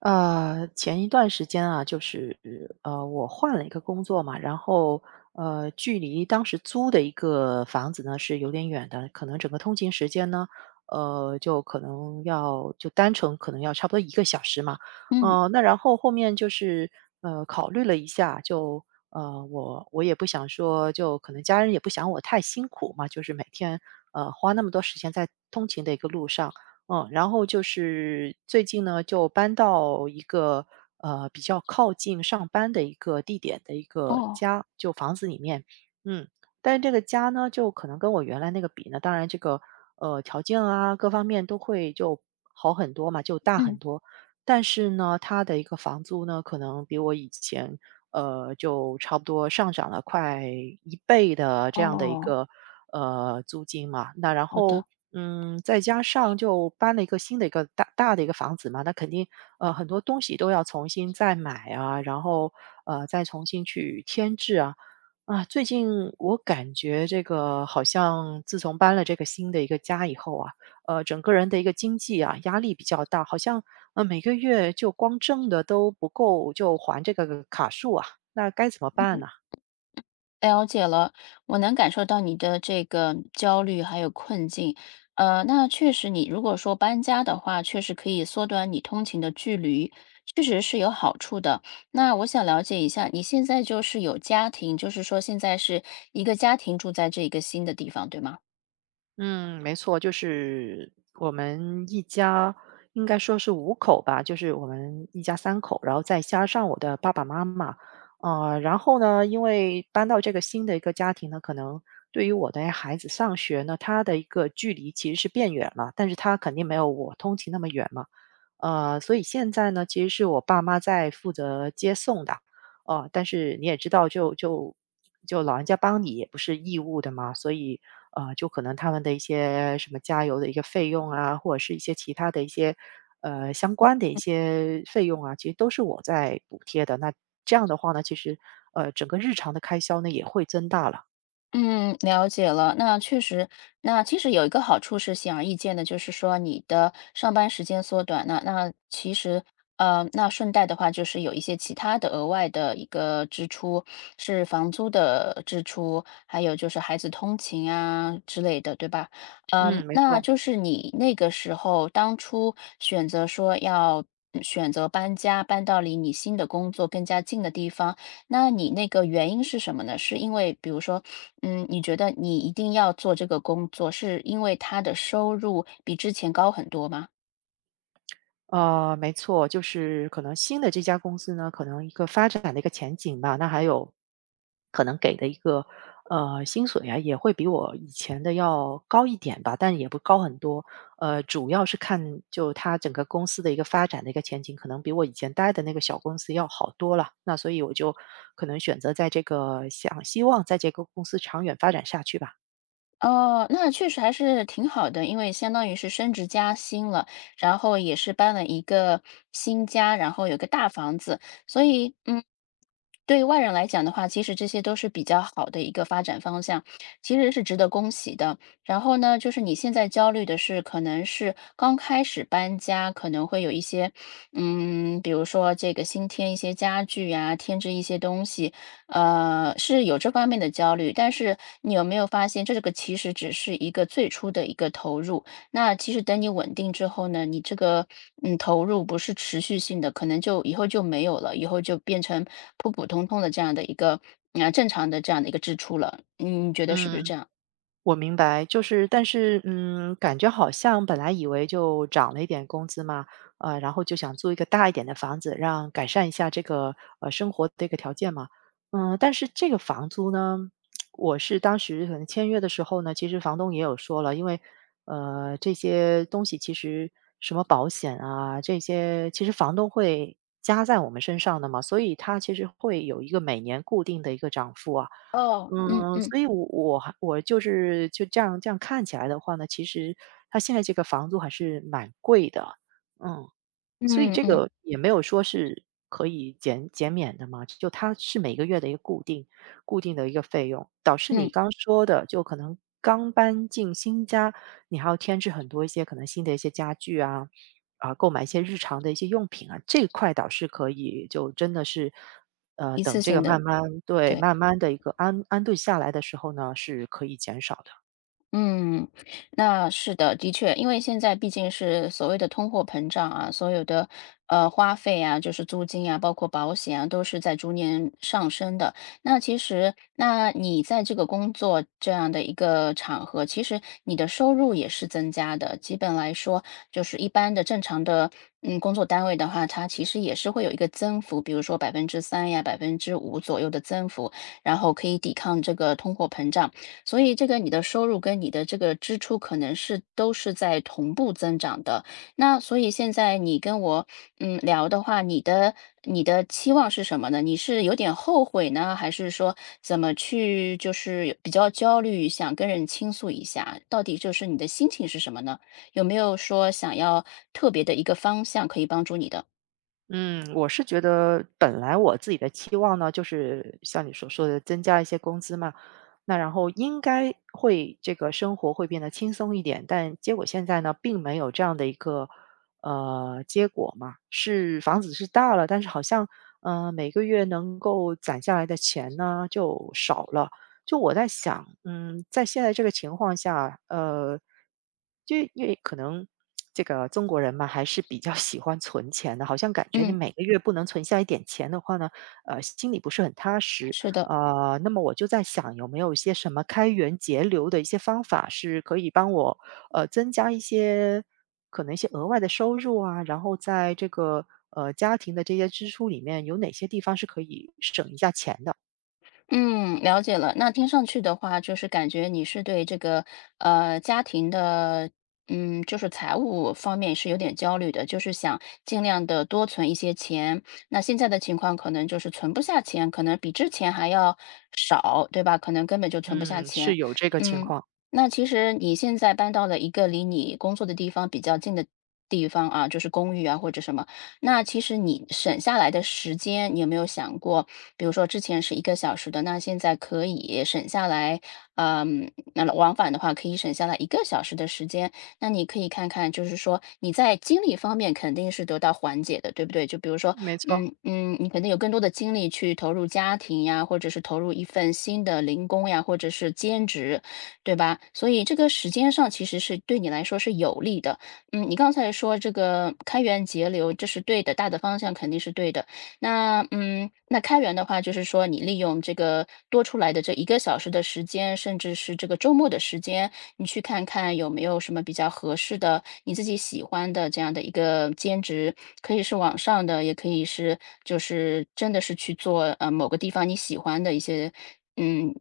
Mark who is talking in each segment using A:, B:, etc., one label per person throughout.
A: 前一段时间啊，就是我换了一个工作嘛。然后距离当时租的一个房子呢是有点远的。可能整个通勤时间呢，呃，就可能要就单程可能要差不多一个小时嘛。
B: 嗯，
A: 那然后后面就是考虑了一下，就我也不想说，就可能家人也不想我太辛苦嘛，就是每天花那么多时间在通勤的一个路上。嗯，然后就是最近呢，就搬到一个比较靠近上班的一个地点的一个
B: 哦，
A: 家，就房子里面。嗯，但是这个家呢，就可能跟我原来那个比呢，当然这个条件啊各方面都会就好很多嘛，就大
B: 嗯，
A: 很多。但是呢，它的一个房租呢，可能比我以前就差不多上涨了快一倍的这样的一
B: 哦，
A: 个，租金嘛。那然
B: 好的，
A: 后，嗯，再加上就搬了一个新的一个大大的一个房子嘛，那肯定很多东西都要重新再买啊。然后再重新去添置啊。啊，最近我感觉这个好像自从搬了这个新的一个家以后啊，整个人的一个经济啊，压力比较大，好像每个月就光挣的都不够，就还这个卡数啊，那该怎么办呢？
B: 了解了。我能感受到你的这个焦虑还有困境。那确实你如果说搬家的话，确实可以缩短你通勤的距离，确实是有好处的。那我想了解一下，你现在就是有家庭，就是说现在是一个家庭住在这个新的地方，对吗？
A: 嗯，没错，就是我们一家应该说是五口吧，就是我们一家三口，然后再加上我的爸爸妈妈。然后呢，因为搬到这个新的一个家庭呢，可能对于我的孩子上学呢，他的一个距离其实是变远了，但是他肯定没有我通勤那么远嘛。所以现在呢，其实是我爸妈在负责接送的。哦，但是你也知道就老人家帮你也不是义务的嘛。所以就可能他们的一些什么加油的一个费用啊，或者是一些其他的一些相关的一些费用啊，其实都是我在补贴的。那这样的话呢，其实整个日常的开销呢也会增大了。
B: 嗯，了解了。那确实，那其实有一个好处是显而易见的，就是说你的上班时间缩短了。那其实，那顺带的话就是有一些其他的额外的一个支出，是房租的支出，还有就是孩子通勤啊之类的，对吧？嗯，
A: 嗯，没
B: 那
A: 错。
B: 就是你那个时候当初选择说要选择搬家，搬到离你新的工作更加近的地方。那你那个原因是什么呢？是因为比如说，你觉得你一定要做这个工作，是因为他的收入比之前高很多吗？
A: 没错，就是可能新的这家公司呢，可能一个发展的一个前景吧，那还有可能给的一个薪水啊，也会比我以前的要高一点吧，但也不高很多。主要是看就它整个公司的一个发展的一个前景，可能比我以前待的那个小公司要好多了。那所以我就可能选择在这个想希望在这个公司长远发展下去吧。
B: 哦，那确实还是挺好的，因为相当于是升职加薪了，然后也是搬了一个新家，然后有个大房子，所以，嗯。对于外人来讲的话，其实这些都是比较好的一个发展方向，其实是值得恭喜的。然后呢，就是你现在焦虑的是，可能是刚开始搬家，可能会有一些，比如说这个新添一些家具呀、添置一些东西，是有这方面的焦虑。但是你有没有发现，这个其实只是一个最初的一个投入，那其实等你稳定之后呢，你这个投入不是持续性的，可能就以后就没有了，以后就变成普普通通的这样的一个啊、正常的这样的一个支出了。嗯，你觉得是不是
A: 嗯，
B: 这样？
A: 我明白，就是但是，嗯，感觉好像本来以为就涨了一点工资嘛。然后就想租一个大一点的房子，让改善一下这个，呃，生活的一个条件嘛。嗯，但是这个房租呢，我是当时可能签约的时候呢，其实房东也有说了。因为这些东西其实什么保险啊，这些其实房东会加在我们身上的嘛，所以他其实会有一个每年固定的一个涨幅啊。
B: 哦，嗯
A: 嗯，
B: 嗯
A: 所以我就是就这样看起来的话呢，其实它现在这个房租还是蛮贵的，嗯。所以
B: 嗯
A: 这
B: 嗯
A: 个也没有说是可以减免的嘛，就它是每个月的一个固定的一个费用。导致你
B: 嗯，
A: 刚说的，就可能刚搬进新家，你还要添置很多一些可能新的一些家具啊，啊，购买一些日常的一些用品啊，这块倒是可以，就真的是
B: 一
A: 等
B: 次
A: 这个
B: 性的，
A: 慢慢对，
B: 对。
A: 慢慢的一个安顿下来的时候呢，是可以减少的。
B: 嗯，那是的，的确，因为现在毕竟是所谓的通货膨胀啊，所有的花费啊，就是租金啊，包括保险啊，都是在逐年上升的。那其实，那你在这个工作这样的一个场合，其实你的收入也是增加的。基本来说，就是一般的正常的工作单位的话，它其实也是会有一个增幅，比如说3%呀、5%左右的增幅，然后可以抵抗这个通货膨胀。所以这个你的收入跟你的这个支出可能是都是在同步增长的。那所以现在你跟我聊的话，你的期望是什么呢？你是有点后悔呢，还是说怎么去就是比较焦虑，想跟人倾诉一下？到底就是你的心情是什么呢？有没有说想要特别的一个方向可以帮助你的？
A: 嗯，我是觉得本来我自己的期望呢，就是像你所说的增加一些工资嘛，那然后应该会这个生活会变得轻松一点。但结果现在呢，并没有这样的一个结果嘛。是房子是大了，但是好像每个月能够攒下来的钱呢就少了。就我在想，嗯，在现在这个情况下，呃，就因为可能这个中国人嘛，还是比较 喜欢存钱的。好像感觉你
B: 嗯，
A: 每个月不能存下一点钱的话呢，心里不是很踏实。
B: 是的。
A: 那么我就在想，有没有一些什么开源节流的一些方法，是可以帮我增加一些可能一些额外的收入啊？然后在这个家庭的这些支出里面，有哪些地方是可以省一下钱的？
B: 嗯，了解了。那听上去的话，就是感觉你是对这个家庭的，嗯，就是财务方面是有点焦虑的，就是想尽量的多存一些钱。那现在的情况可能就是存不下钱，可能比之前还要少，对吧？可能根本就存不下
A: 嗯，是
B: 钱。
A: 有这个情
B: 嗯，
A: 况，
B: 那其实你现在搬到了一个离你工作的地方比较近的地方啊，就是公寓啊或者什么。那其实你省下来的时间，你有没有想过，比如说之前是一个小时的，那现在可以省下来，那往返的话可以省下来一个小时的时间。那你可以看看，就是说你在精力方面肯定是得到缓解的，对不对？就比如说，
A: 没错，
B: 你肯定有更多的精力去投入家庭呀，或者是投入一份新的零工呀，或者是兼职，对吧？所以这个时间上其实是对你来说是有利的。嗯，你刚才说这个开源节流，这是对的，大的方向肯定是对的。那开源的话，就是说你利用这个多出来的这一个小时的时间，甚至是这个周末的时间，你去看看有没有什么比较合适的、你自己喜欢的这样的一个兼职，可以是网上的，也可以是就是真的是去做某个地方你喜欢的一些一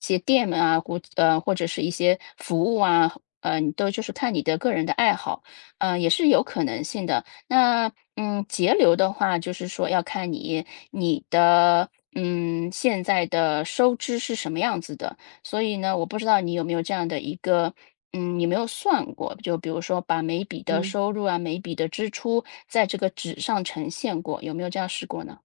B: 些店啊，或者是一些服务啊，你都就是看你的个人的爱好。嗯，也是有可能性的。那节流的话，就是说要看你的现在的收支是什么样子的。所以呢，我不知道你有没有这样的一个你没有算过，就比如说把每笔的
A: 嗯。
B: 收入啊，每笔的支出在这个纸上呈现过，有没有这样试过呢？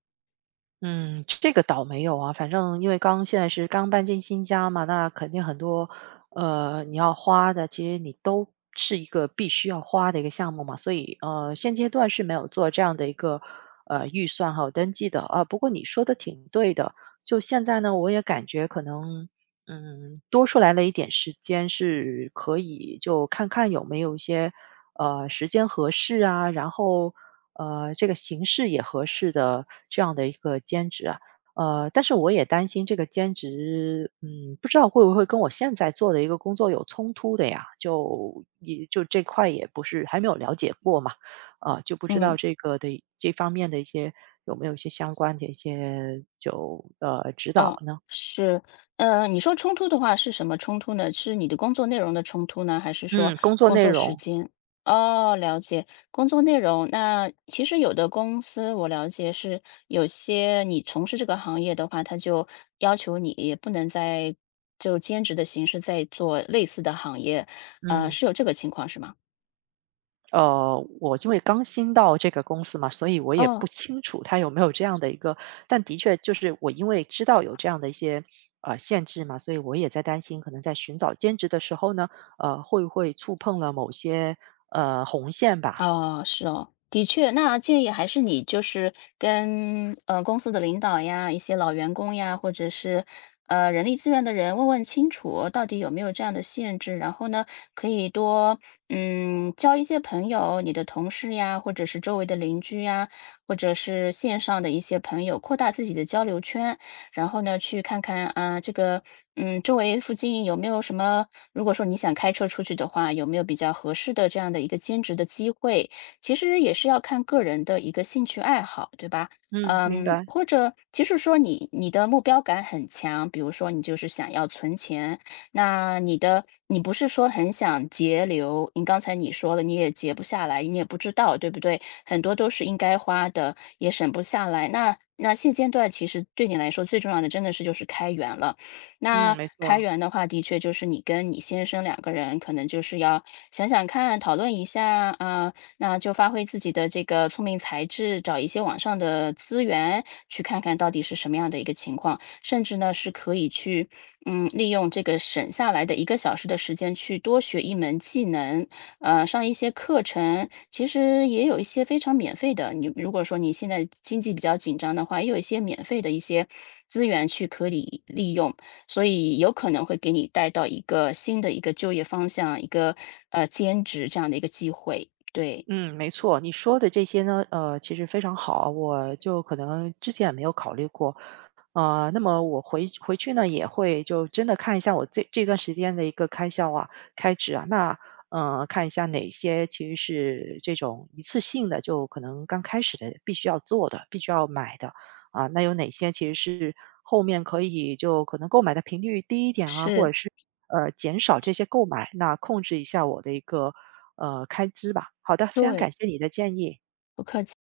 A: 嗯，这个倒没有啊。反正因为刚现在是刚搬进新家嘛，那肯定很多，你要花的，其实你都是一个必须要花的一个项目嘛。所以现阶段是没有做这样的一个预算还有登记的啊。不过你说的挺对的，就现在呢，我也感觉可能嗯，多出来了一点时间是可以就看看有没有一些时间合适啊。然后这个形式也合适的这样的一个兼职啊。但是我也担心这个兼职，嗯，不知道会不会跟我现在做的一个工作有冲突的呀？就也就这块也不是还没有了解过嘛，啊，就不知道
B: 嗯。
A: 这个的这方面的一些有没有一些相关的一些就，呃，指导
B: 嗯，
A: 呢？
B: 是，你说冲突的话是什么冲突呢？是你的工作内容的冲突呢，还是说
A: 嗯，工作
B: 工
A: 内
B: 作时
A: 容。
B: 间？哦，了解，工作内容。那其实有的公司我了解是有些你从事这个行业的话，他就要求你也不能再就兼职的形式在做类似的行业，
A: 嗯，
B: 是有这个情况是吗？
A: 我因为刚新到这个公司嘛，所以我也不
B: 哦。
A: 清楚它有没有这样的一个。但的确就是我因为知道有这样的一些限制嘛，所以我也在担心，可能在寻找兼职的时候呢，会不会触碰了某些红线吧？
B: 哦，是哦，的确，那建议还是你就是跟公司的领导呀、一些老员工呀，或者是人力资源的人问问清楚，到底有没有这样的限制。然后呢，可以多交一些朋友，你的同事呀，或者是周围的邻居呀，或者是线上的一些朋友，扩大自己的交流圈。然后呢，去看看啊，这个周围附近有没有什么，如果说你想开车出去的话，有没有比较合适的这样的一个兼职的机会？其实也是要看个人的一个兴趣爱好，对吧？
A: 嗯，明
B: 嗯，
A: 白，
B: 或者其实说你的目标感很强，比如说你就是想要存钱，那你不是说很想节流，你刚才你说了你也节不下来，你也不知道，对不对？很多都是应该花的，也省不下来。那现阶段其实对你来说最重要的真的是就是开源了。那
A: 嗯，没
B: 开
A: 错。
B: 源的话，的确就是你跟你先生两个人可能就是要想想看，讨论一下啊、那就发挥自己的这个聪明才智，找一些网上的资源，去看看到底是什么样的一个情况，甚至呢是可以去利用这个省下来的一个小时的时间去多学一门技能，上一些课程，其实也有一些非常免费的。你如果说你现在经济比较紧张的话，也有一些免费的一些资源去可以利用，所以有可能会给你带到一个新的一个就业方向，一个兼职这样的一个机会。对，
A: 嗯，没错，你说的这些呢，呃，其实非常好，我就可能之前也没有考虑过。那么我回去呢，也会就真的看一下我这段时间的一个开销啊、开支啊。那看一下哪些其实是这种一次性的，就可能刚开始的必须要做的、必须要买的啊。那有哪些其实是后面可以就可能购买的频率低一点啊，或
B: 是，
A: 者是。减少这些购买，那控制一下我的一个，呃，开支吧。好的，非常感
B: 对，
A: 谢你的建议。
B: 不客气。